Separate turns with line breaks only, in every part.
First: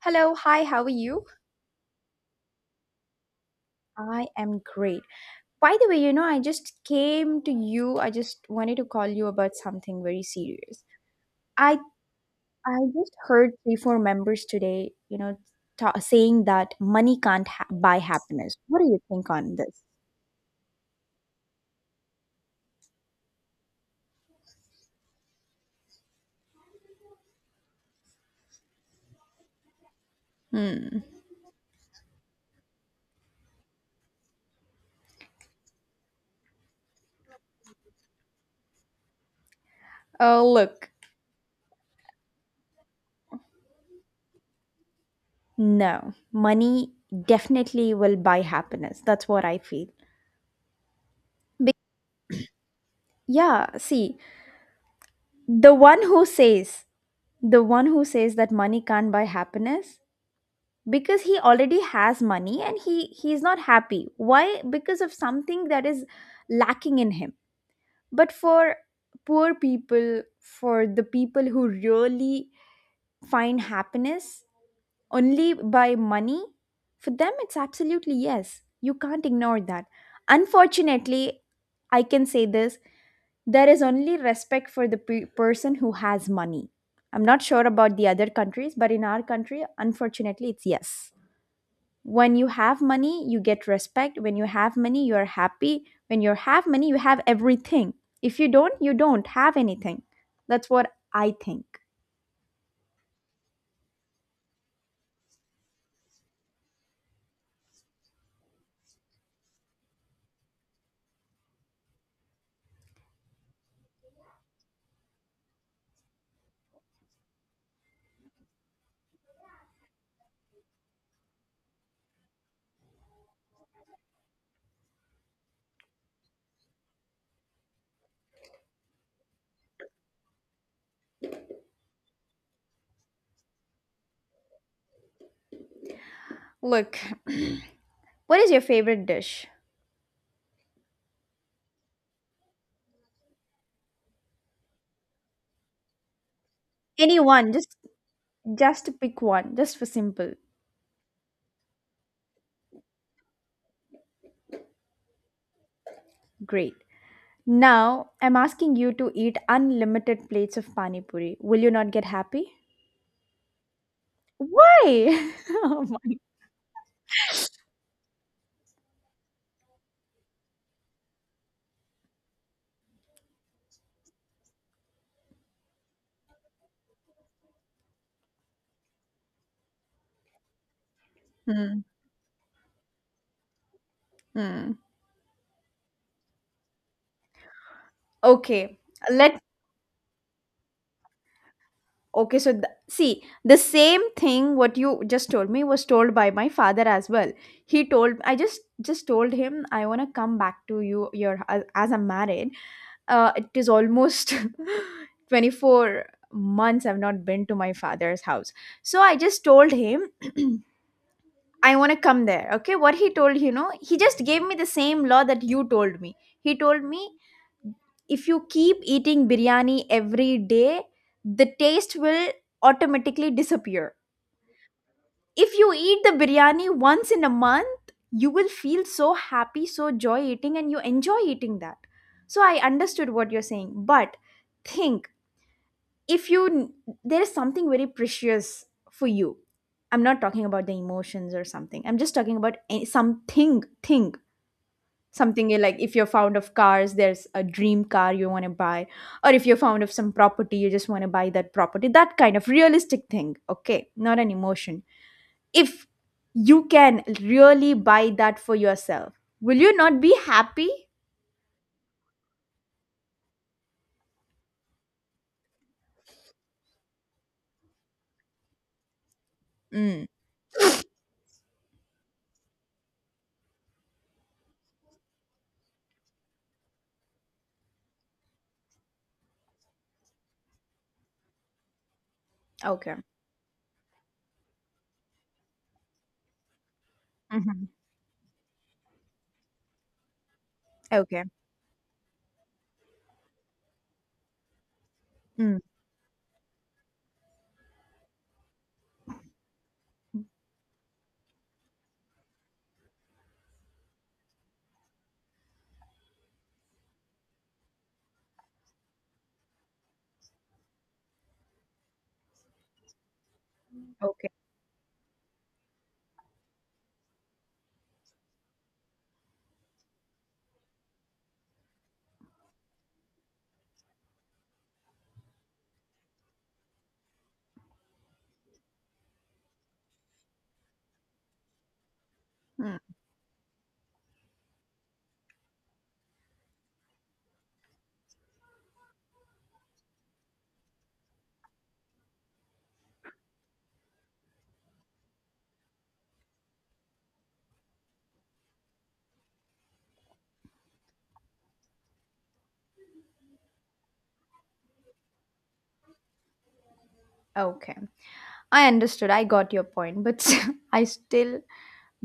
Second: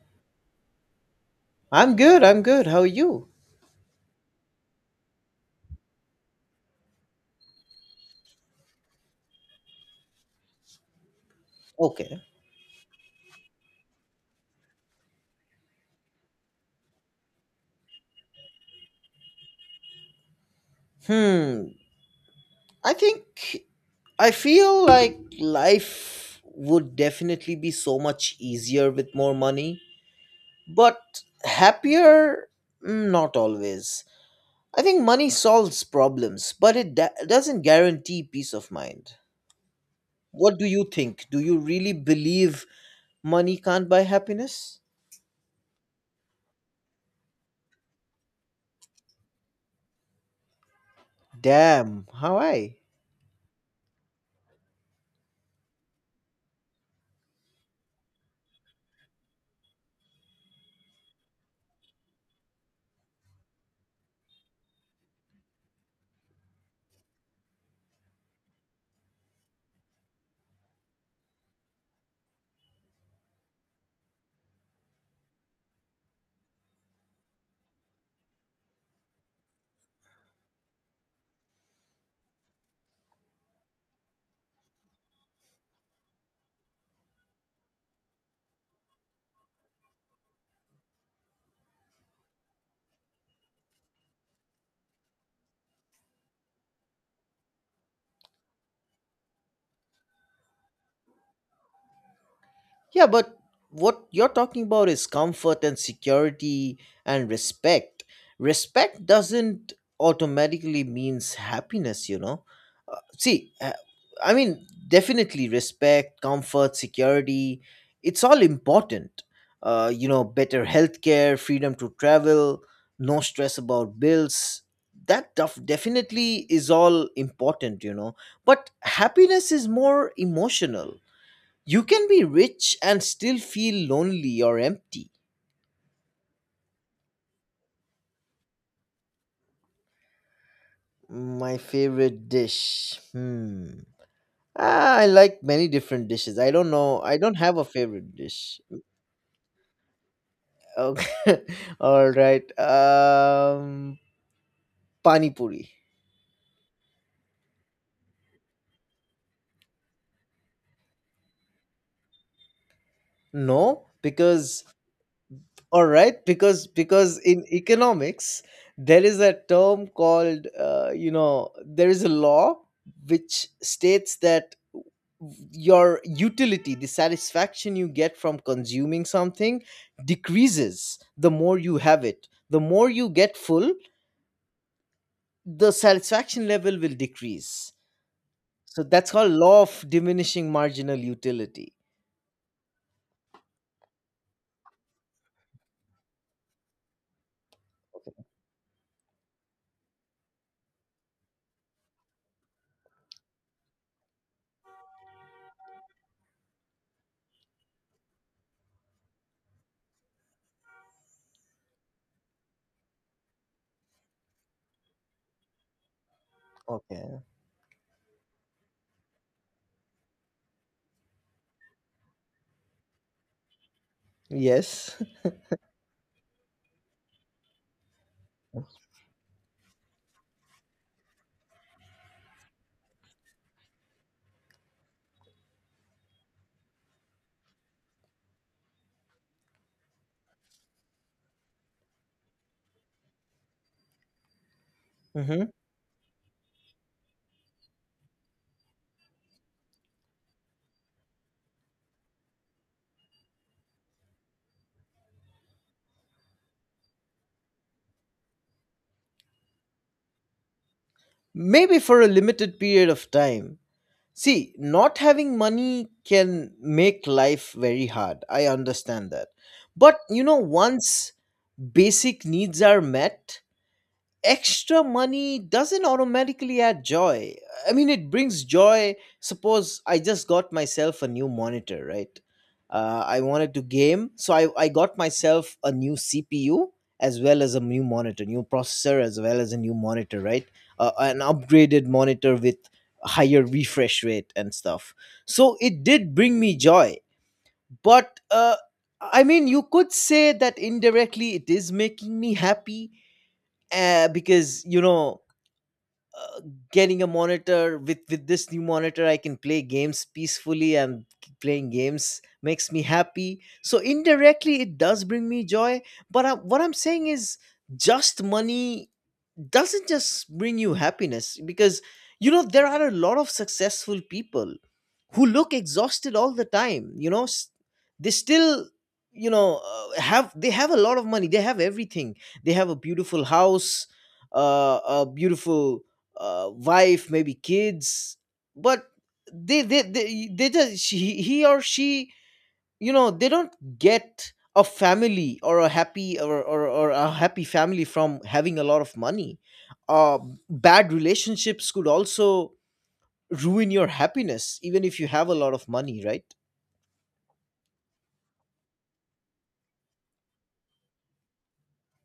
Hello, hi, how are you?
I'm good. I'm good. How are you?
I am great. By the way, I just came to you. I just wanted to call you about something very serious. I
Okay.
I just heard 3 4 members today, ta saying that money can't ha buy happiness. What do you think on this?
Hmm. I think I feel like life would definitely be so much easier with more money,
Hmm.
but happier, not always. I think money solves problems, but it doesn't guarantee peace of mind.
Oh,
What do you
look.
think? Do you really believe money can't buy happiness?
No, money definitely will buy happiness. That's what I feel. Be-
Damn, how I?
yeah, see, the one who says, the one who says that money can't buy happiness because he already has money and he's not happy. Why? Because of something that is lacking in him, but for poor people, for the people who really find happiness only by money, for them it's absolutely yes. You can't ignore that. Unfortunately, I can say this. There is only respect for the person who has money. I'm not sure about the other countries, but in our country unfortunately it's yes. When you have money you get respect, when you have money you are happy, when you have money you have everything. If you don't, you don't have anything. That's what I think.
Yeah, but what you're talking about is comfort and security and respect. Respect doesn't automatically means happiness. See, I mean, definitely respect, comfort, security, it's all important. Better healthcare, freedom to travel, no stress about bills. That definitely is all important. But happiness is more emotional. You can be rich and still feel lonely or empty.
Look, what is your favorite dish?
My favorite dish. Hmm. Ah, I like many different dishes. I don't know. I
Any
don't
one,
have a favorite dish.
just pick one, just for simple.
Okay. All right. Pani puri.
Great. Now I'm asking you to eat unlimited plates of pani puri, will you not get happy?
No, because
Why? Oh
all
my.
right because in economics there is a term called there is a law which states that your utility, the satisfaction you get from consuming something, decreases. The more you
Hmm,
have it, the more you get full,
hmm.
the satisfaction level will decrease.
okay
So that's called
let
law of diminishing marginal utility.
Okay, so see, the same thing what you just told me was told by my father as well. He told, I just told him I want to come back to you your as I'm married. It is almost 24 months I've not been to my father's house. So I just told him I want to come there. Okay, what he told, you know, he just gave me the same law that you told me. He told me,
Okay.
if you keep eating biryani every day, the taste will automatically disappear.
Yes.
If you eat the biryani once in a month, you will feel so happy, so joy eating, and you enjoy eating that. So I understood what you're saying, but think, if you there is something very precious for you. I'm not talking about the emotions or something. I'm just talking about something, thing,
Hmm.
something like, if you're fond of cars there's a dream car you want to buy, or if you're fond of some property you just want to buy that property, that kind of realistic thing, okay? Not an emotion. If you can really buy that for yourself, will you not be happy?
Maybe for a limited period of time. See, not having money can make life very hard. I understand that. But
Mm,
you know, once basic needs are met, extra money doesn't automatically add joy. I mean, it brings joy. Suppose I just got myself a new monitor, right?
okay.
I wanted to game, so I got myself a new CPU as well as a
Mhm.
new monitor, new processor as well as a new monitor, right? An
Okay.
upgraded monitor with higher refresh rate and stuff. So
Mm,
it did bring me joy, but I mean, you could say that indirectly it is making me happy because you know getting a monitor with this new monitor I can play games peacefully, and playing games makes me happy, so
okay.
indirectly it does bring me joy. But what I'm saying is just money doesn't just bring you happiness, because you know there are a lot of successful people who look exhausted all the time, you know. They still, you know, have a lot of money, they have everything. They have a
Mm.
beautiful house, a beautiful wife, maybe kids, but they just she, he or she you know they don't get a family or a happy or a happy family from having a lot of money. uh, bad relationships could also ruin your happiness even if you have a lot of money, right?
Okay. I understood. I got your point, but I still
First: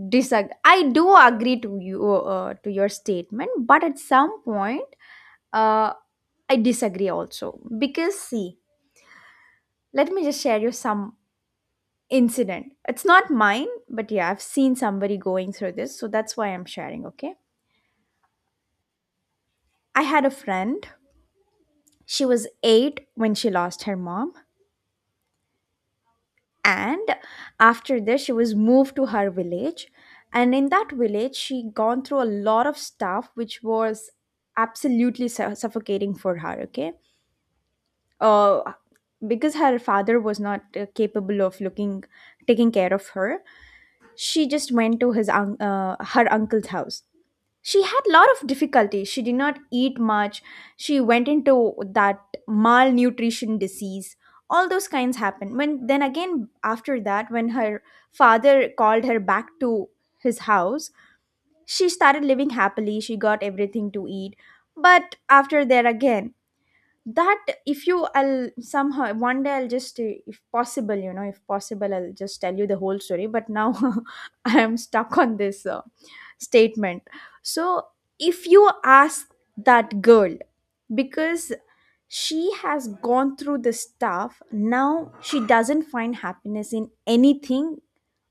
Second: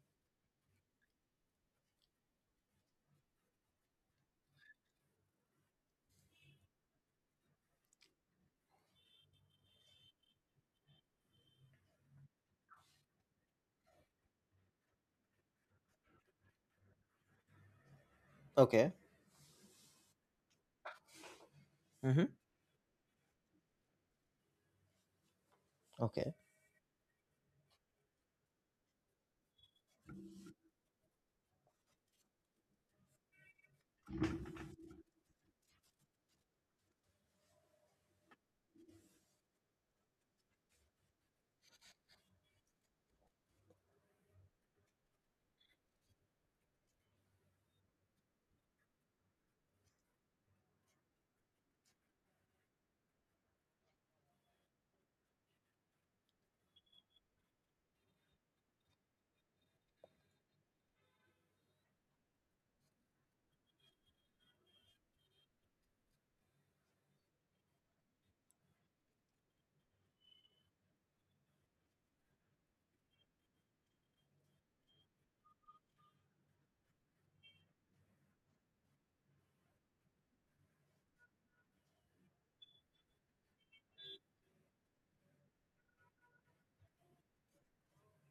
disagree. I do agree to you, to your statement, but at some point, uh, I disagree also because, see, let me just share you some incident. It's not mine, but yeah, I've seen somebody going through this, so that's why I'm sharing. Okay,
Okay.
I had a friend. She
Hmm.
was eight when she lost her mom.
Okay,
And after this she was moved to her village, and in that village she gone through a lot of stuff which was absolutely suffocating for her, okay. uh, because her father was not capable of looking, taking care of her, she just went to his her uncle's house. She had a lot of difficulty, she did not eat much. She went into that malnutrition disease, all those kinds happened. When then again after that, when her father called her back to his house, she started living happily, she got everything to eat. But after there again, that if you, I'll somehow one day I'll just, if possible, if possible I'll just tell you the whole story. But now I am stuck on this statement. So if you ask that girl, because she has gone through the stuff, now she doesn't find happiness in anything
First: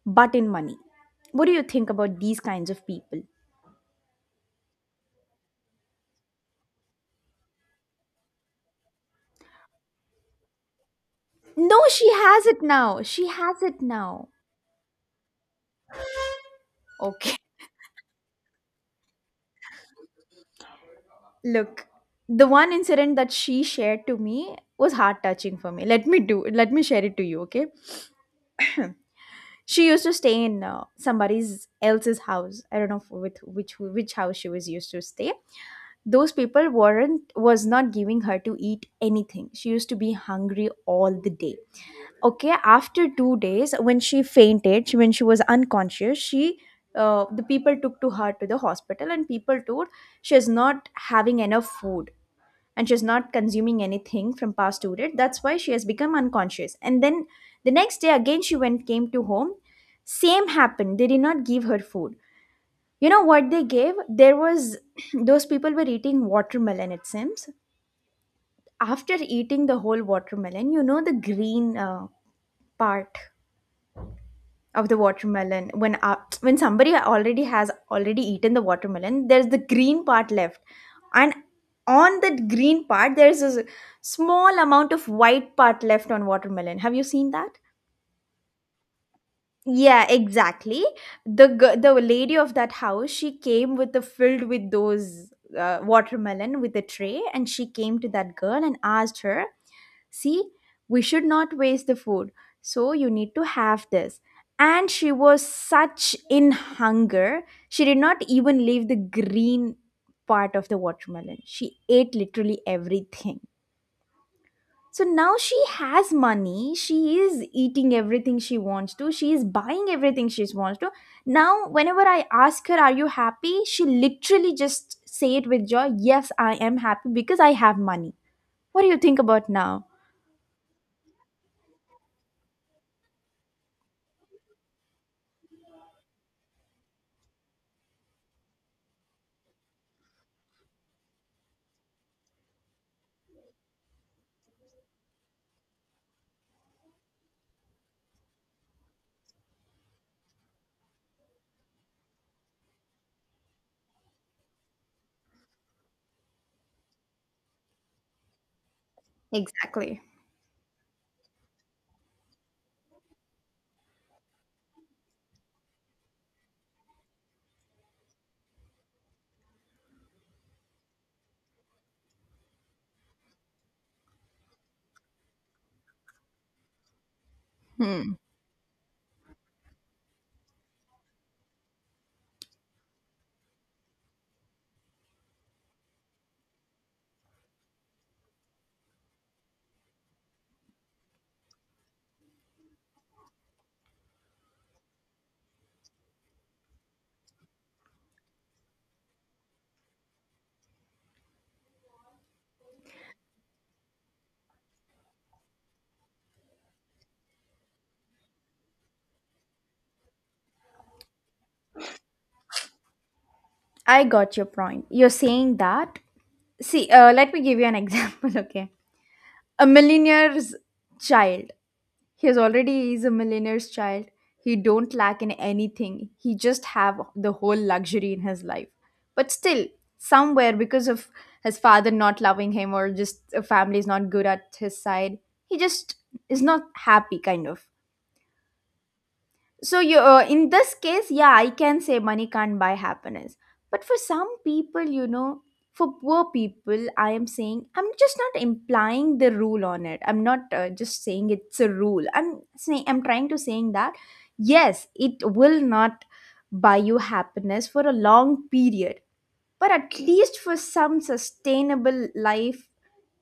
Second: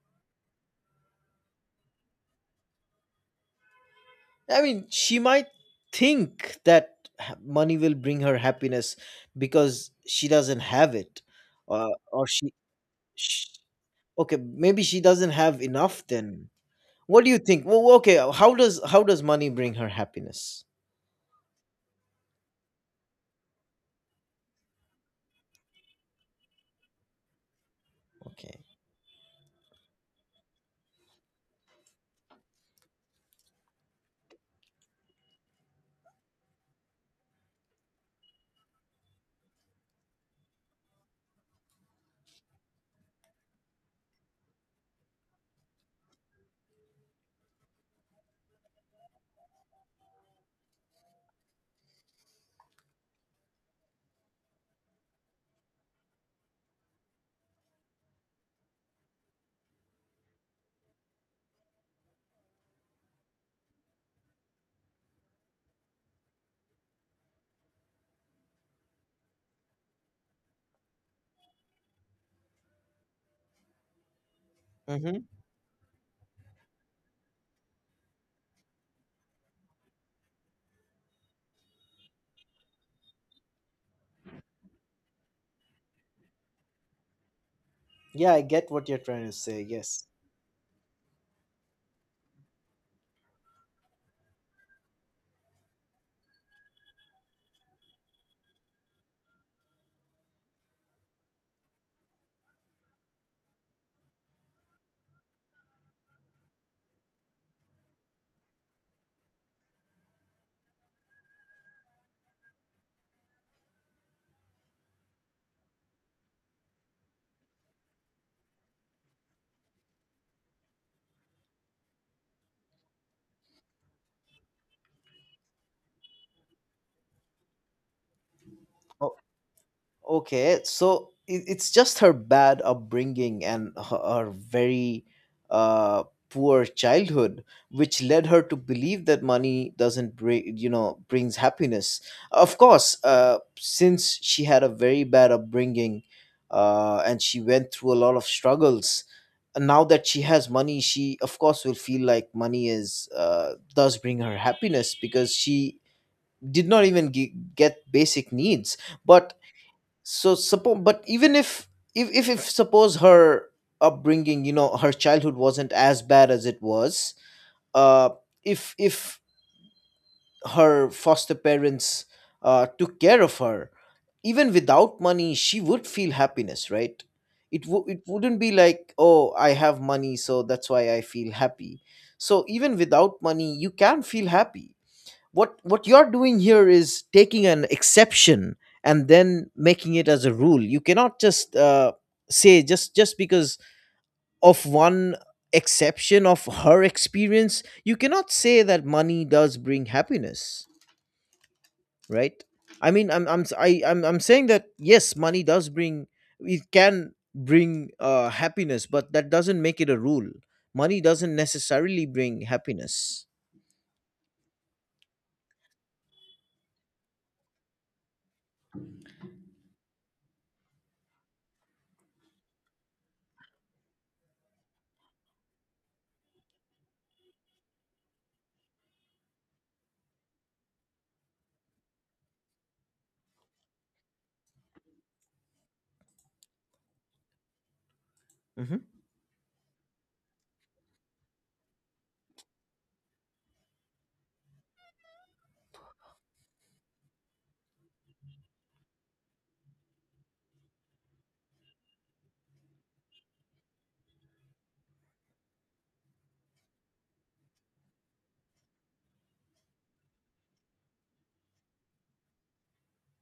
but in money. What do you think about these kinds of people?
I mean she might think that money will bring her happiness because she doesn't have it.
No,
uh,
she
or
has
she,
it now, she
sh
has it now.
okay maybe she doesn't have enough then. What do
Okay.
you think? Well, okay, how does money bring her happiness?
Look, the one incident that she shared to me was heart touching for me. Let me do let me share it to you, okay?
Okay.
She used to stay in somebody's else's house. I don't know with which house she was used to stay. Those people weren't was not giving her to eat anything. She used to be hungry all the day. Okay, after 2 days, when she fainted, she, when she was unconscious, she the people took to her to the hospital, and people told, she is not having enough food and she's not consuming anything from past to it. That's why she has become unconscious. And then the next day again she went came to home, same happened, they did not give her food. You know what they gave? There was those people were eating watermelon, it seems. After eating the whole watermelon, you know, the green part of the
Mm-hmm.
watermelon, when somebody already has already eaten the watermelon, there's the green part left. And on that green part there's a small amount of white part left on watermelon, have you seen that?
Yeah, I get what you're trying to say. Yes.
Yeah, exactly. The the lady of that house, she came with the filled with those watermelon with a tray, and she came to that girl and asked her, "See, we should not waste the food, so you need to have this." And she was such in hunger, she did not even leave the green part of the watermelon. She ate literally everything. So now she has money. She is eating everything she wants to. She is buying everything she wants to. Now, whenever I ask her, are you happy? She literally just say it with joy. Yes, I am happy because I have money. What do you think about now?
Okay, so it's just her bad upbringing and her very uh, poor childhood, which led her to believe that money doesn't bring, you know, brings happiness. Of course, since she had a very bad upbringing, and she went through a lot of struggles. And Now that she has money, she of course will feel like money is does bring her happiness because she did not even get basic needs. But
Exactly.
so suppose, but even if, if suppose her upbringing, you know, her childhood wasn't as bad as it was, uh if her foster parents took care of her, even without money she would feel happiness, right? It
Hmm.
wouldn't be like, oh, I have money so that's why I feel happy. So even without money you can feel happy. What you're doing here is taking an exception and then making it as a rule. You cannot just say, just because of one exception of her experience you cannot say that money does bring happiness, right? I mean I'm s- I, am I I'm saying that yes, money does bring, it can bring happiness, but that doesn't make it a rule. Money doesn't necessarily bring happiness.
I got your point. You're saying that. See, let me give you an example, okay? A millionaire's child. He has already is a millionaire's child, he don't lack in anything, he just have the whole luxury in his life. But still, somewhere, because of his father not loving him, or just a family is not good at his side, he just is not happy kind of. So you, in this case yeah I can say money can't buy happiness. But for some people, you know, for poor people, I am saying, I'm just not implying the rule on it, I'm not just saying it's a rule, I'm saying, I'm trying to saying that yes it will not buy you happiness for a long period, but at least for some sustainable life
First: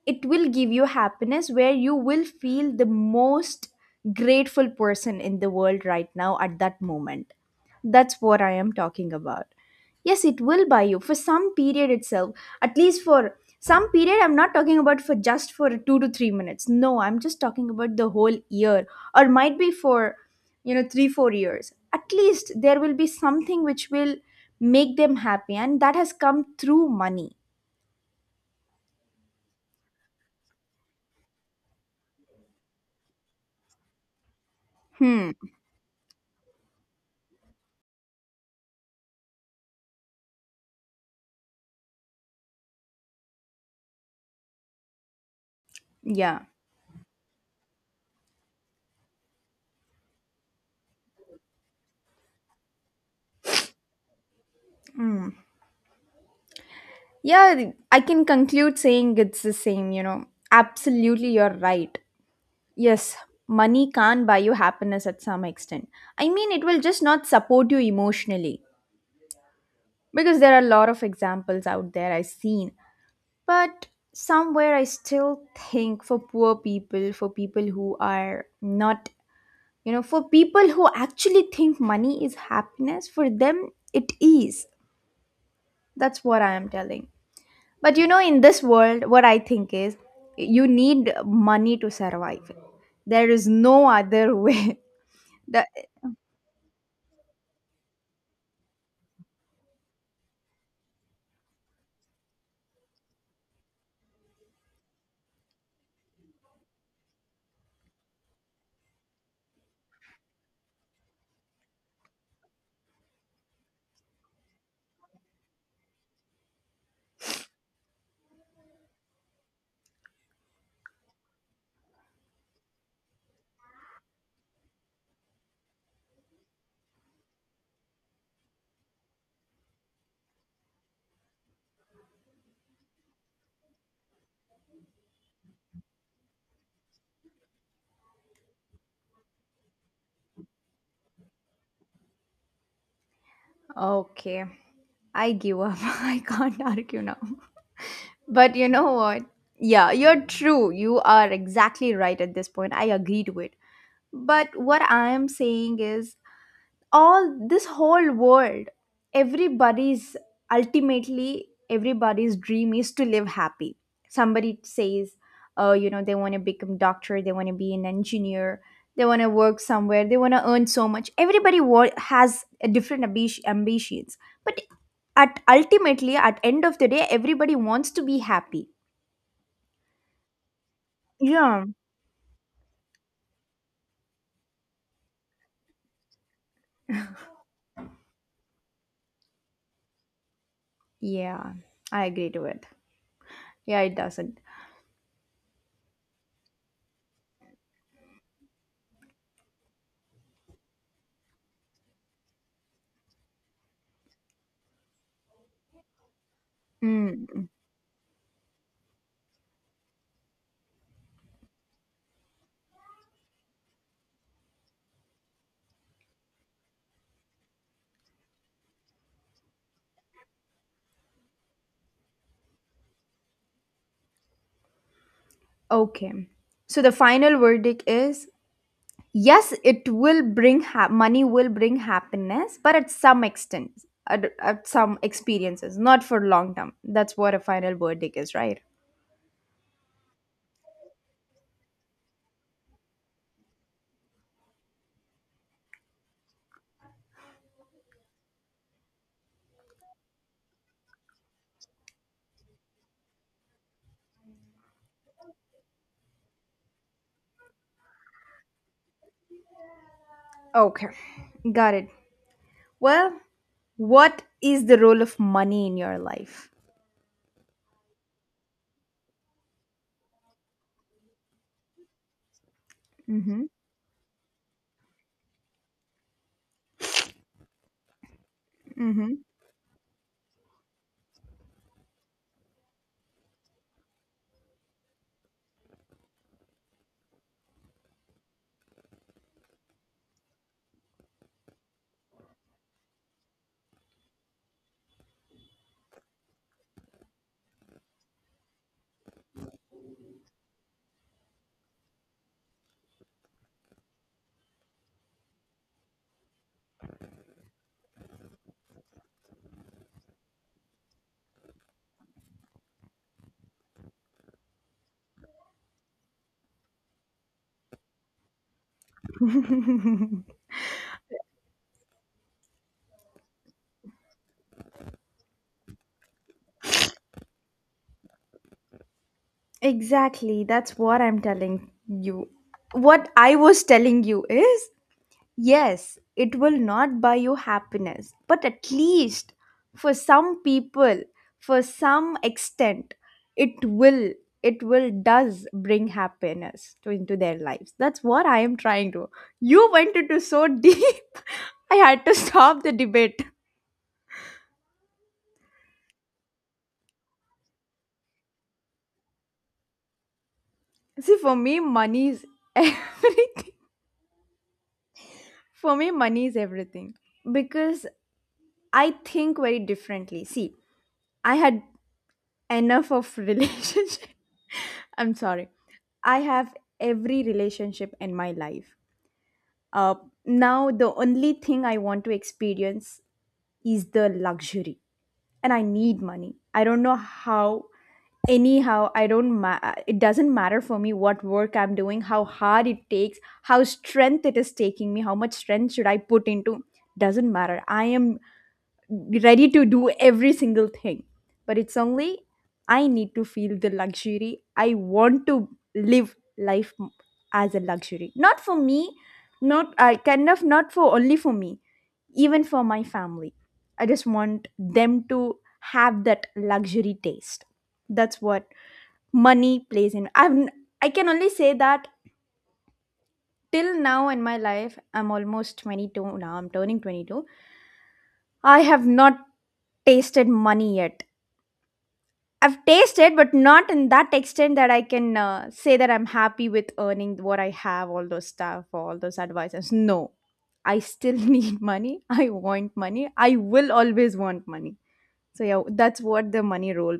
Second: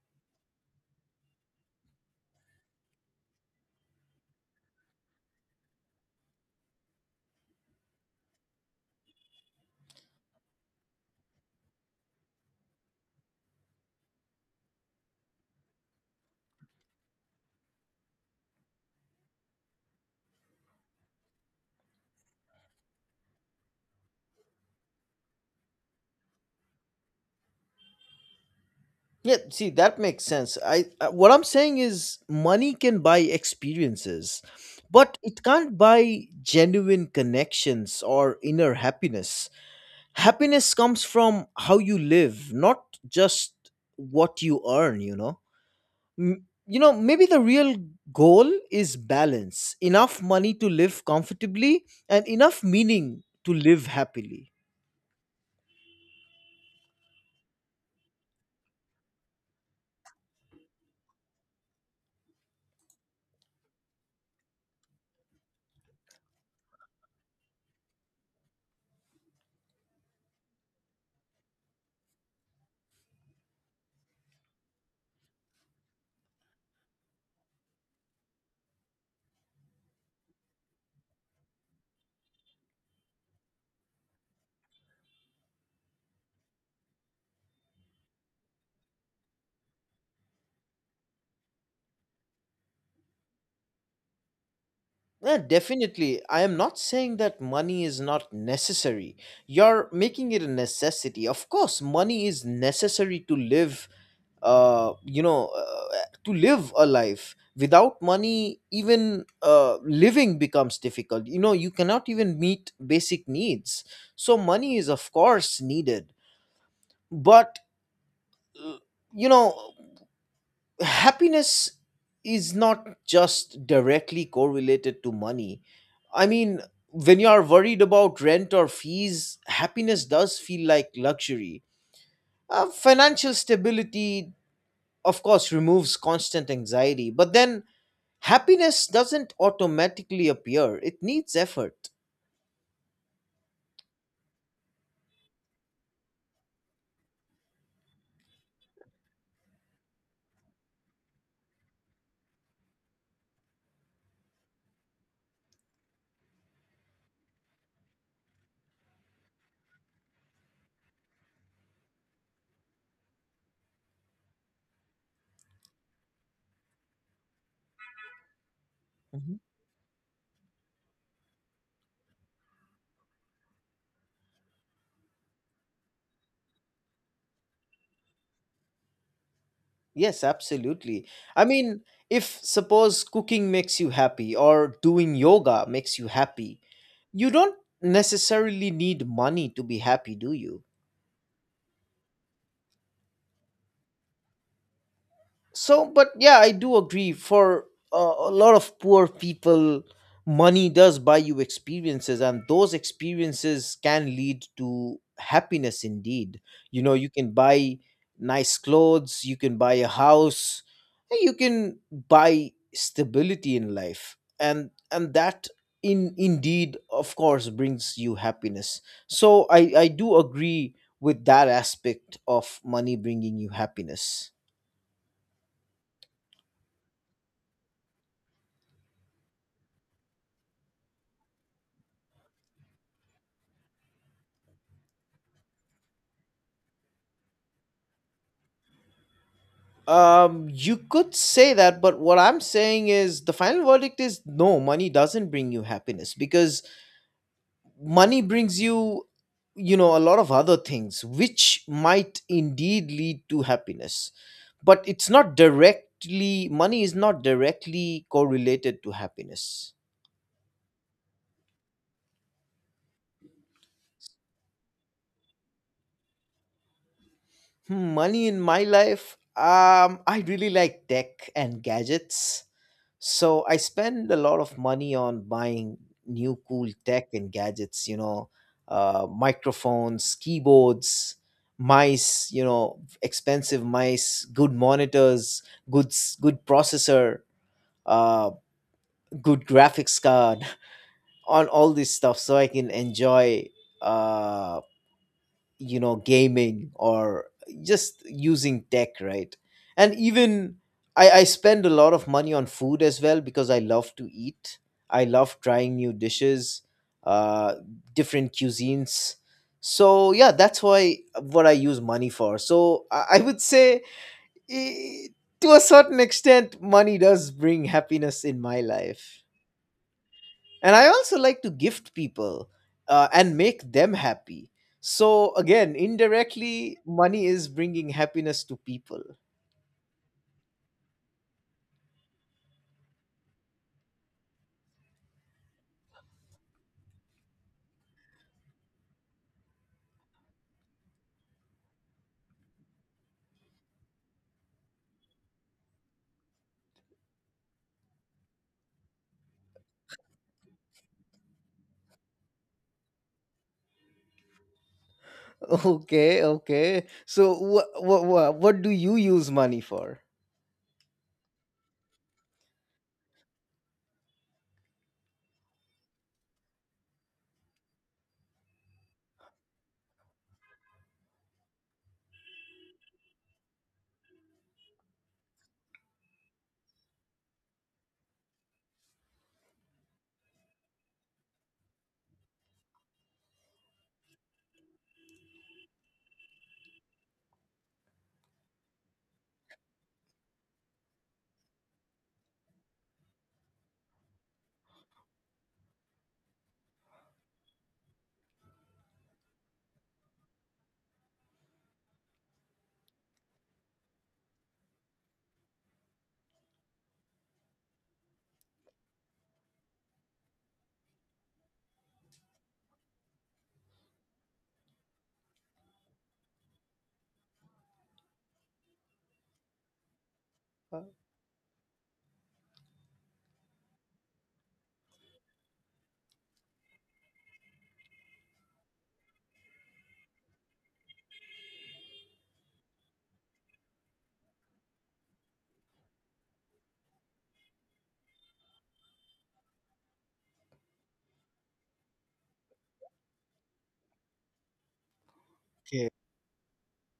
it will give you happiness where you will feel the most grateful person in the world right now at that moment. That's what I am talking about. Yes, it will buy you for some period itself, at least for some period. I'm not talking about for just for 2 to 3 minutes, no, I'm just talking about the whole year, or might be for, you know, 3 4 years. At least there will be something which will make them happy, and that has come through money.
Yeah, see, that makes sense. I what I'm saying is money can buy experiences, but
Hmm.
it can't buy genuine connections or inner happiness. Happiness comes from how you live, not just what you earn, you know.
Yeah.
You know, maybe the real goal is balance, enough money to live comfortably and enough meaning to live happily.
Yeah, I can conclude saying it's the same, you know. Absolutely, you're right. Yes, money can't buy you happiness at some extent. I mean, it will just not support you emotionally because there are a lot of examples out there I've seen. But somewhere I still think for poor people, for people who are not, you know, for people who actually think money is happiness, for them it is. That's what I am telling. But you know, in this world, what I think is you need money to survive. There is no other way.
Yeah,
The,
definitely. I am not saying that money is not necessary. You're making it a necessity. Of course, money is necessary to live, to live a life. Without money, even living becomes difficult. You know, you cannot even meet basic needs. So money is, of course, needed. But, you know, happiness is not just directly correlated to money. I mean, when you are worried about rent or fees, happiness does feel like luxury. Financial stability, of course, removes constant anxiety, but then happiness doesn't automatically appear, it needs effort.
okay, I give up. I can't argue now. But you know what? Yeah, you're true. You are exactly right at this point. I agree to it. But what I am saying is, all this whole world, everybody's, ultimately everybody's dream is to live happy. Somebody says, oh, you know, they want to become doctor, they want to be an engineer, they want to work somewhere, they want to earn so much. Everybody has a different ambitions. But at ultimately at end of the day everybody wants to be happy.
Yes, absolutely. I
Yeah.
mean, if suppose cooking makes you happy or doing yoga makes you happy, you don't necessarily need money to be happy, do you?
Yeah, I agree to it. Yeah, it doesn't.
So but yeah, I do agree for a lot of poor people money does buy you experiences and those experiences can lead to happiness indeed. You know, you
Mm.
can
Mm,
buy nice clothes, you can buy a house, you can buy stability in life, and that in indeed, of course, brings you happiness. So I do agree with that aspect of money bringing you happiness.
okay. So the final verdict is, yes, it will money will bring happiness, but at some extent, at some experiences, not for long term. That's what a final verdict is, right?
You could say that, but what I'm saying is the final verdict is no, money doesn't bring you happiness because money brings you, you know, a lot of other things which might indeed lead to happiness. But it's not directly, money is not directly correlated to happiness.
Okay, got it. Well, what is the role of money in your life?
Hmm, money in my life. I really like tech and gadgets,
Mm-hmm.
so I spend a lot of money on buying new cool tech and gadgets, you know,
Mm-hmm.
microphones, keyboards, mice, you know, expensive mice, good monitors, good processor, uh, good graphics card, on all this stuff, so I can enjoy, uh, you know, gaming or just using tech, right? And even I spend a lot of money on food as well, because I love to eat, I love trying new dishes, uh different cuisines. So yeah, that's why what I use money for. So I would say, eh, to a certain extent money does bring happiness in my life. And I also like to gift people, and make them happy. So again, indirectly money is bringing happiness to people.
Exactly, that's what I'm telling you. What I was telling you is, yes, it will not buy you happiness, but at least for some people, for some extent, it will, does bring happiness to into their lives. That's what I am trying to. You went into so deep. I had to stop the debate.
Okay, so what do you use money for?
See, for me, money is everything. For me, money is everything because I think very differently. See, I had enough of relationship. I'm sorry, I have every relationship in my life. uh, Now the only thing I want to experience is the luxury, and I need money. I don't know how, anyhow, I don't ma- it doesn't matter for me what work I'm doing, how hard it takes, how strength it is taking me, how much strength should I put into. Doesn't matter, I am ready to do every single thing, but it's only I need to feel the luxury. I want to live life as a luxury. Not for me, not I kind of not for only for me, even for my family. I just want them to have that luxury taste. That's what money plays in. I can only say that till now in my life, I'm almost 22. Now I'm turning 22. I have not tasted money yet. I've tasted, but not in that extent that I can say that I'm happy with earning what I have, all those stuff, all those advices. No, I still need money. I want money. I will always want money. So, yeah,
Okay,
that's what the money role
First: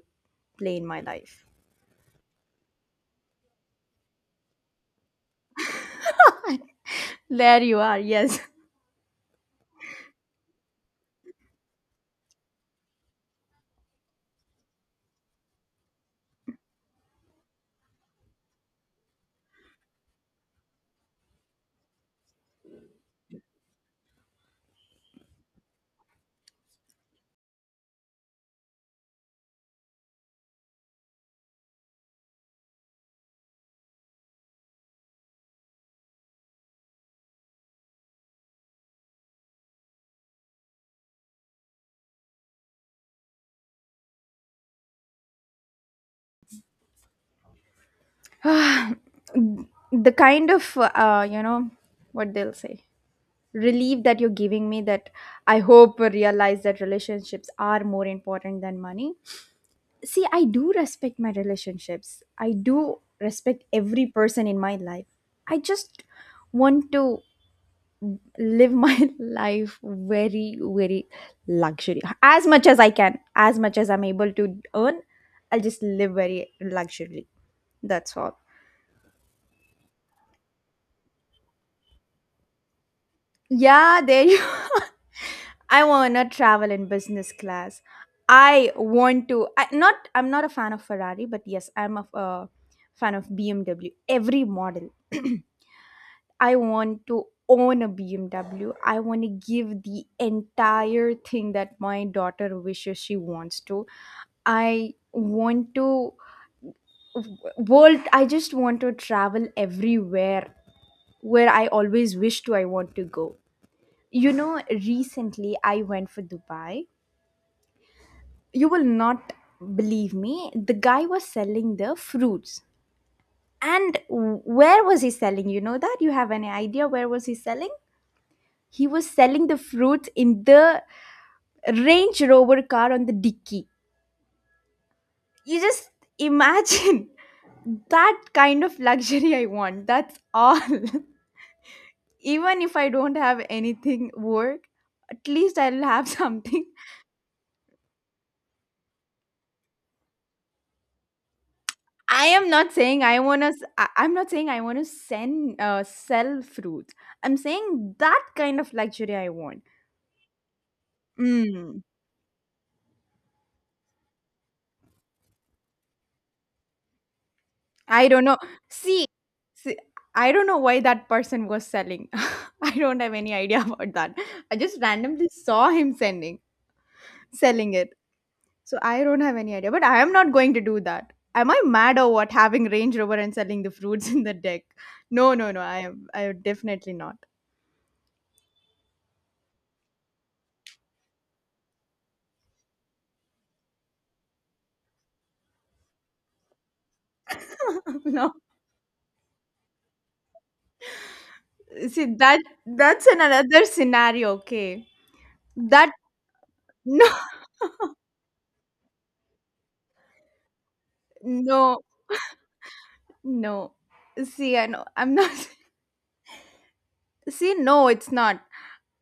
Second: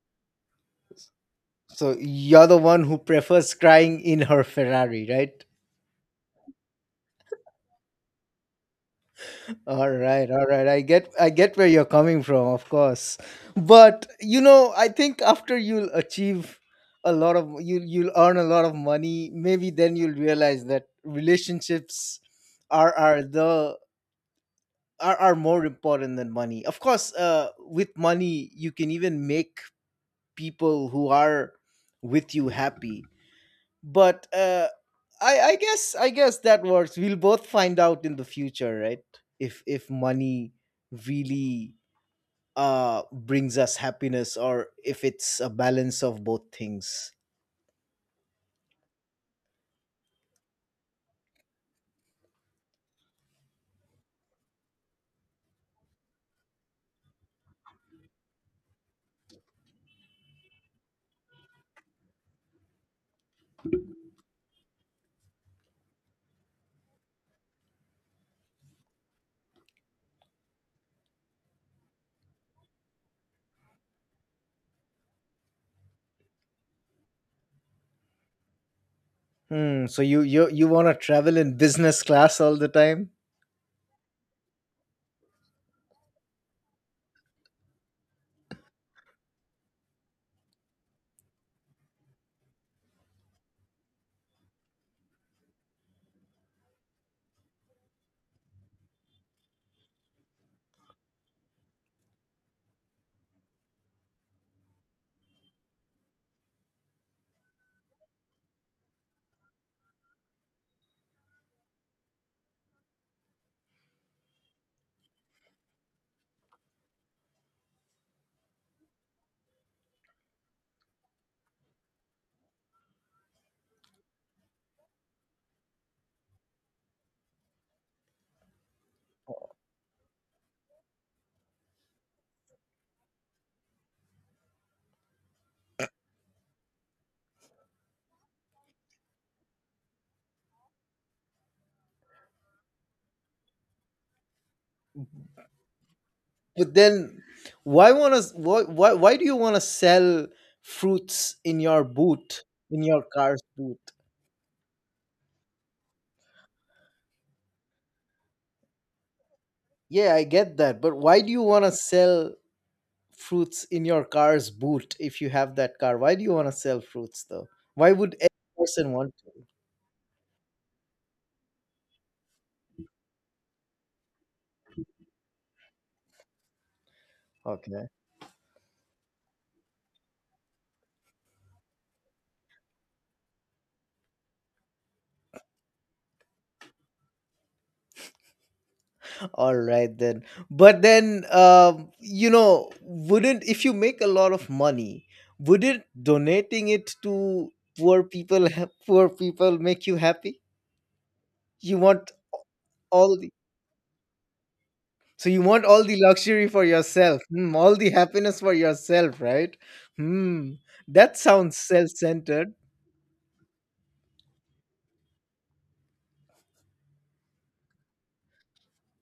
play in my life.
so you're the one who prefers crying in her Ferrari, right?
There you are. Yes.
All right, all right. I get where you're coming from, of course. But you know, I think after you'll achieve a lot of you'll earn a lot of money, maybe then you'll realize that relationships are are the are more important than money. Of course, with money you can even make people who are with you happy, but I guess that works. We'll both find out in the future, right? If money really brings us happiness, or if it's a balance of both things.
The kind of, you know, what they'll say, relief that you're giving me, that I hope realize that relationships are more important than money. See, I do respect my relationships. I do respect every person in my life. I just want to live my life very luxury, as much as I can, as much as I'm able to earn. I'll just live very luxury. That's all.
Hmm. So you want to travel in business class all the time,
Yeah, there you. I want to travel in business class. I want to I, not I'm not a fan of Ferrari, but yes, I'm a fan of BMW, every model. I want to own a BMW. I want to give the entire thing that my daughter wishes she wants to. I want to world, I just want to travel everywhere where I always wish to. I want to go. You know, recently I went for Dubai. You will not believe me. The guy was selling the fruits. And where was he selling? You know that? You have any idea where was he selling? He was selling the fruits in the Range Rover car on the dicky. You just imagine that kind of luxury I want. That's all. Even if I don't have anything work, at least I'll have something.
but then why do you want to sell fruits in your
I
boot,
am not
in your
saying I
car's
want to.
boot?
I'm not saying I want to send sell fruits. I'm saying that kind of luxury I want.
Yeah, I get that, but why do you want to
Mm.
sell fruits in your car's boot if you have that car? Why do you want to sell fruits though? Why
I
would
don't
any
know.
person
See,
want to?
see, I don't know why that person was selling. I don't have any idea about that. I just randomly saw him sending, selling
Okay.
it. So I don't have any idea. But I am not going to do that. Am I mad or what? Having Range Rover and selling the fruits in the deck? No, no, no. I am. I am definitely not.
All right then. But then you know, wouldn't, if you make a lot of money, wouldn't donating it to poor
No.
people poor people make you happy? You
See
want
that. That's
all
an
the
another scenario. Okay.
So you want all
That
the luxury for
no,
yourself, hmm, all the happiness for yourself, right? Hmm. That sounds
no,
self-centered.
no. See, I know. I'm not. See, no, it's not.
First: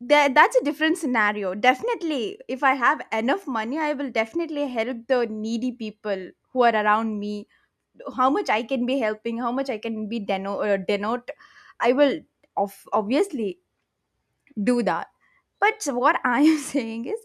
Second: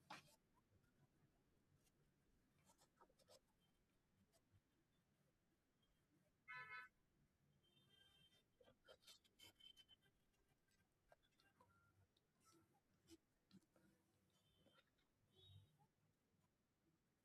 That's a different scenario. Definitely, if I have enough money, I will definitely help the needy people who are around me. How much I can be helping, how much I can be denote, I will obviously do that. But what I am saying is,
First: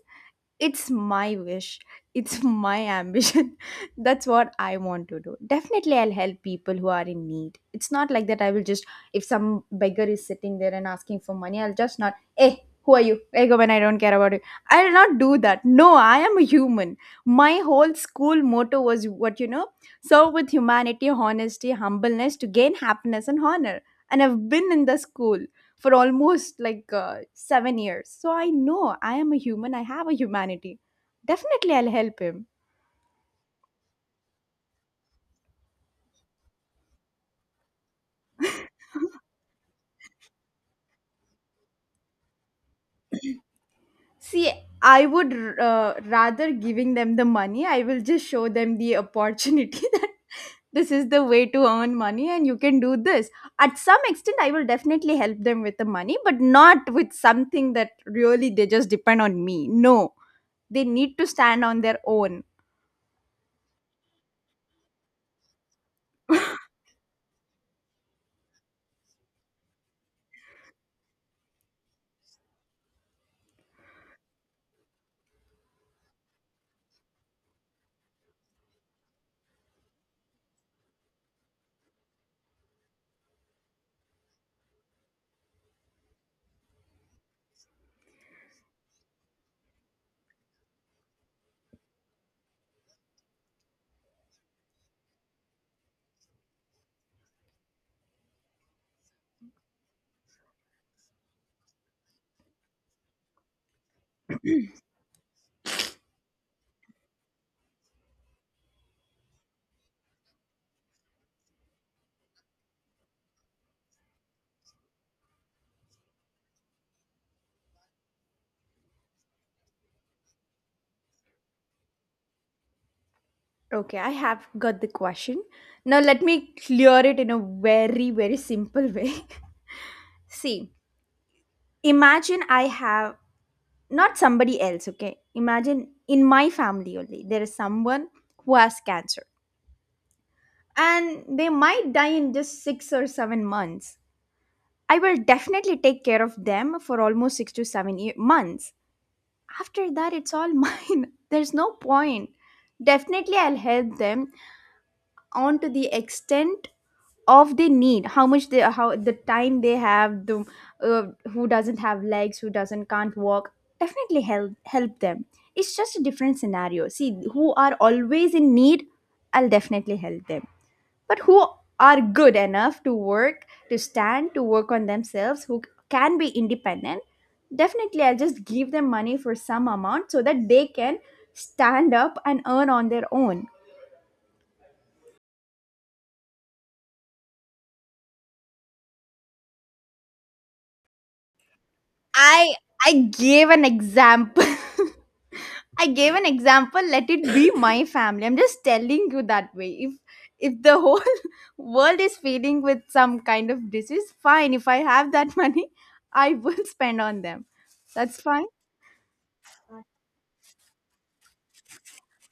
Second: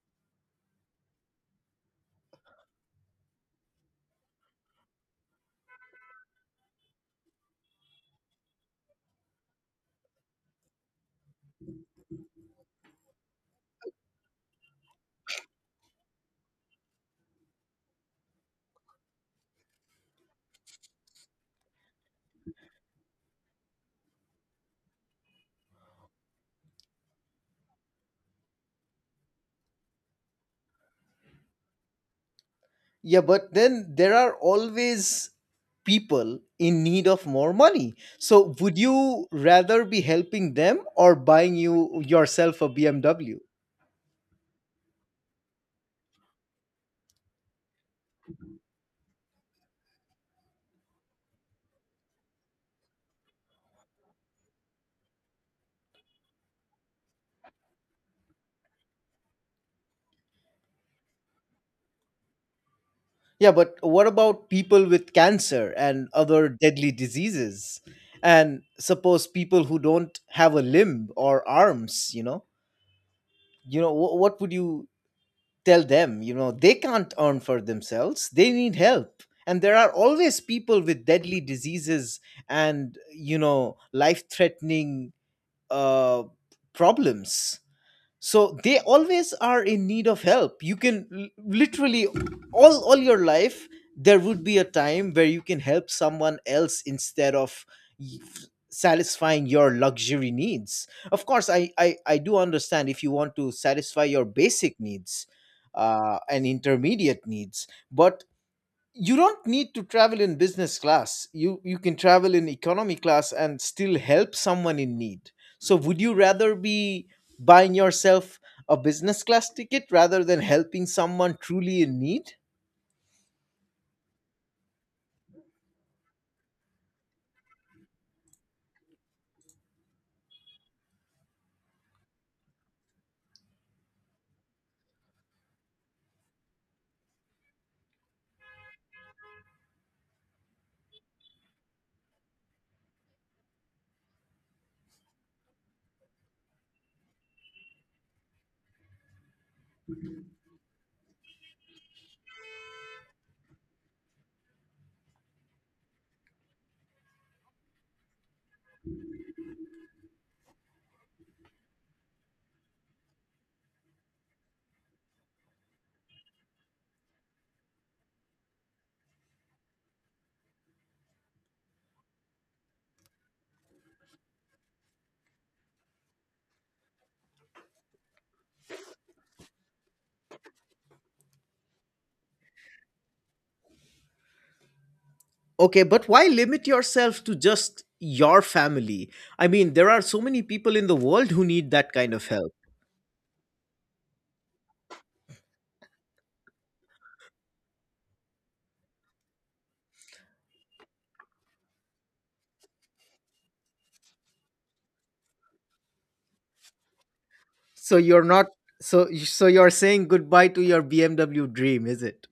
it's my wish, it's my ambition. That's what I want to do. Definitely, I'll help people who are in need. It's not like that I will just, if some beggar is sitting there and asking for money, I'll just not, hey, who are you, hey, go, when I don't care about you, I'll not do that. No, I am a human. My whole school motto was, what, you know, serve with humanity, honesty, humbleness to gain happiness and honor. And I've been in the school for almost like 7 years. So I know I am a human, I have a humanity. Definitely, I'll help him.
Yeah, but then there are always people in need of more money. So would you rather be helping them or buying you yourself a BMW?
See, I would rather giving them the money, I will just show them the opportunity that this is the way to earn money and you can do this. At some extent, I will definitely help them with the money, but not with something that really they just depend on me. No, they need to stand on their own.
Yeah, but what about people with cancer and other deadly diseases? And suppose people who don't have a limb or arms, you know? You know, what would you tell them, you know, they can't earn for themselves. They need help. And there are always people with deadly diseases and, you know, life threatening uh, problems, so they always are in need of help. You can literally, all your life there would be a time where you can help someone else instead of y- satisfying your luxury needs. Of course I do understand if you want to satisfy your basic needs and intermediate needs, but you don't need to travel in business class, you can travel in economy class and still help someone in need. So would you rather be buying yourself a business class ticket rather than helping someone truly in need?
Okay, I have got the question. Now let me clear it in a very simple way. See, imagine I have not somebody else, okay? Imagine in my family only, there is someone who has cancer and they might die in just 6 or 7 months. I will definitely take care of them for almost 6 to 7 months. After that, it's all mine. There's no point. Definitely, I'll help them on to the extent of they need, how much they, how the time they have the uh, who doesn't have legs, who doesn't, can't walk, definitely help them. It's just a different scenario. See, who are always in need, I'll definitely help them. But who are good enough to work, to stand, to work on themselves, who can be independent, definitely I'll just give them money for some amount so that they can stand up and earn on their own.
Okay, but why limit yourself to just your family? I mean, there are so many people in the world who need that kind of help.
I i gave an example. I gave an example. Let it be my family. I'm just telling you that way. If the whole world is feeling with some kind of disease, fine. If I have that money, I will spend on them.
So
That's
you're
fine.
not So so you're saying goodbye to your BMW dream, is it?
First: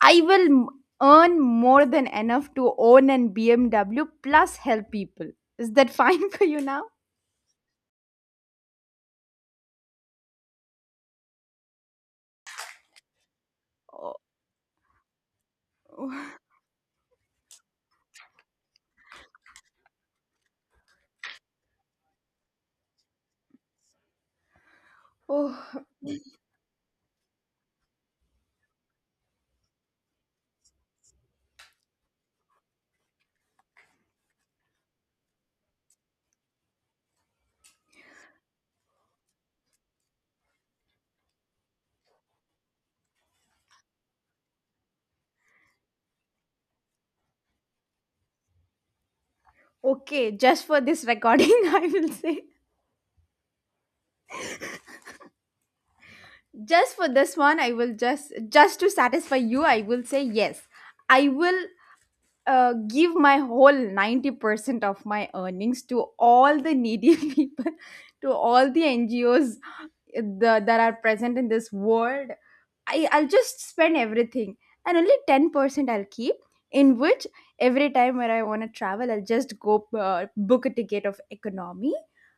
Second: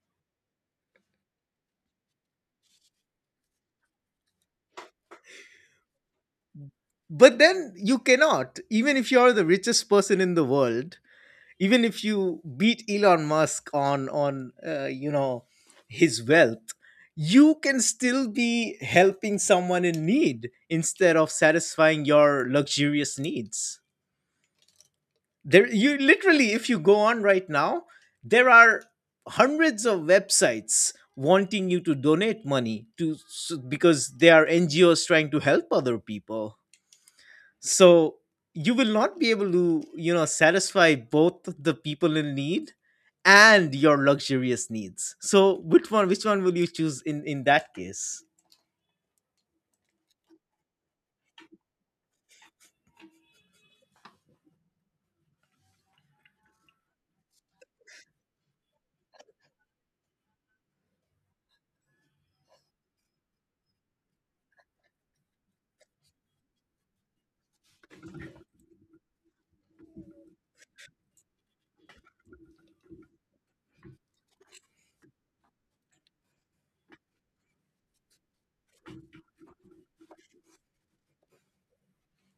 I will m- earn more than enough to own an BMW plus help people. Is that fine for you now?
But then you cannot, even if you're the richest person in the world, even if you beat Elon Musk on you know, his
Oh,
wealth, you can still be helping someone in need instead of satisfying your luxurious needs. There,
oh,
you literally, if you go on right now, there are hundreds of websites wanting you to donate money to because they are NGOs trying to help other people. So you will not be able to, you know, satisfy both the people in need and your luxurious needs. So which one, which one will you choose in that case?
okay. Just for this recording, I will say. Just for this one, I will just to satisfy you, I will say yes. I will give my whole 90% of my earnings to all the needy people, to all the NGOs that are present in this world. I'll just spend everything and only 10% I'll keep. In which every time where I want to travel, I'll just go book a ticket of economy.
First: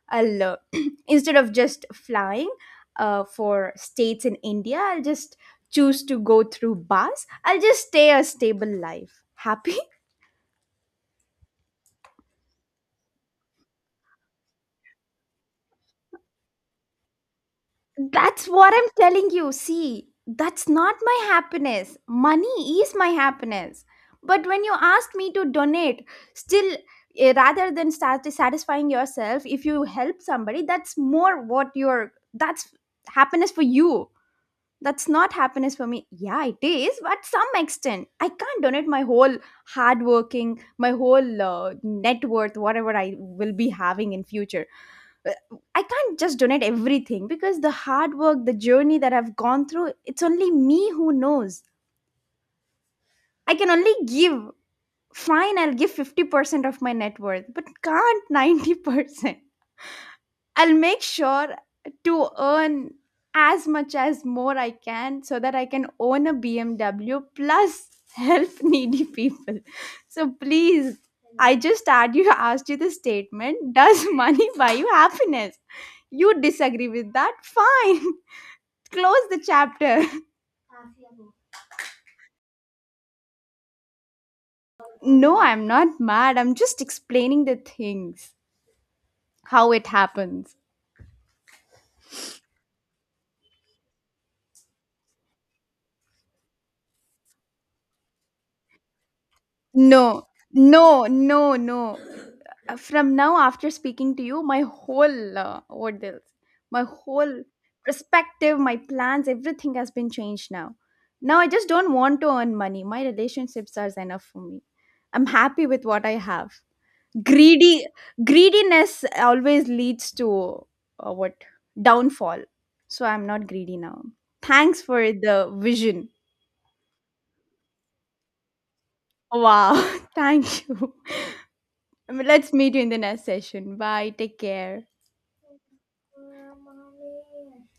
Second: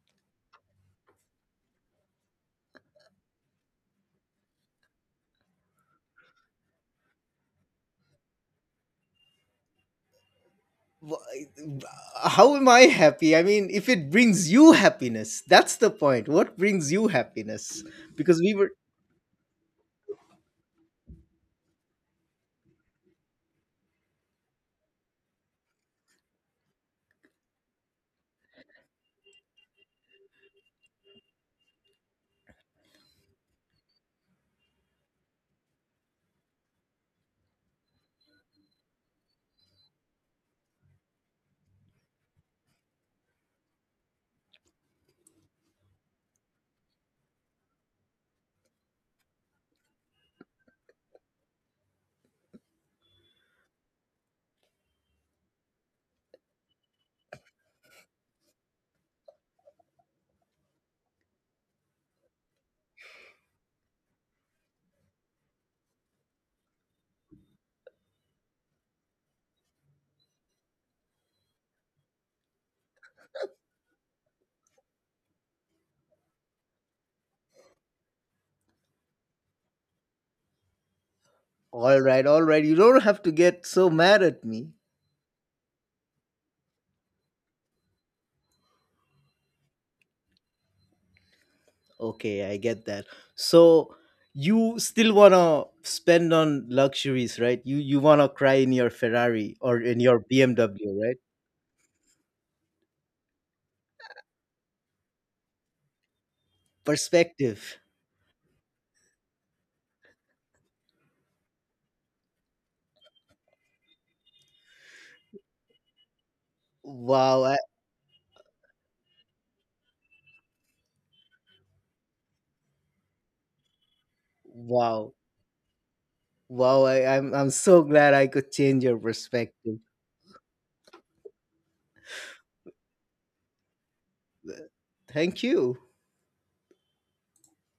I'll instead of just flying for states in India, I'll just choose to go through bus. I'll just stay a stable life. Happy?
Wh- How am I happy? I mean, if it brings you happiness, that's the point. What brings you happiness? Because
That's
we were
what I'm telling you. See, that's not my happiness. Money is my happiness. But when you asked me to donate, still, eh, rather than start satisfying yourself, if you help somebody, that's more what you're, that's happiness for you. That's not happiness for me. Yeah, it is, but some extent. I can't donate my whole hard working, my whole net worth, whatever I will be having in future. uh, I can't just donate everything because the hard work, the journey that I've gone through, it's only me who knows. I can only give. Fine, I'll give 50% of my net worth, but can't 90%. I'll make sure to earn as much as more I can so that I can own a BMW plus help needy people. So please, I just add you asked you the statement, does money buy you happiness? You disagree with that? Fine. Close the chapter.
all right, all right. You don't have to get so mad at me.
No, I'm not mad. I'm just explaining the things, how it happens.
Okay, I get that. So you still wanna spend on luxuries, right? You wanna cry in your Ferrari or in your
No,
BMW,
no,
right?
no, no. From now, after speaking to you, my whole what else, my whole
Perspective.
perspective, my plans, everything has been changed now. Now I just don't want to earn money. My relationships are enough for me. I'm happy with what I have.
Wow, I,
Greedy, greediness always leads to, what, downfall. So I'm not greedy now. Thanks for
wow,
the vision.
wow! I'm so glad I could change your
Wow.
perspective.
Thank you. Let's meet you in the next session. Bye, take care.
Thank you.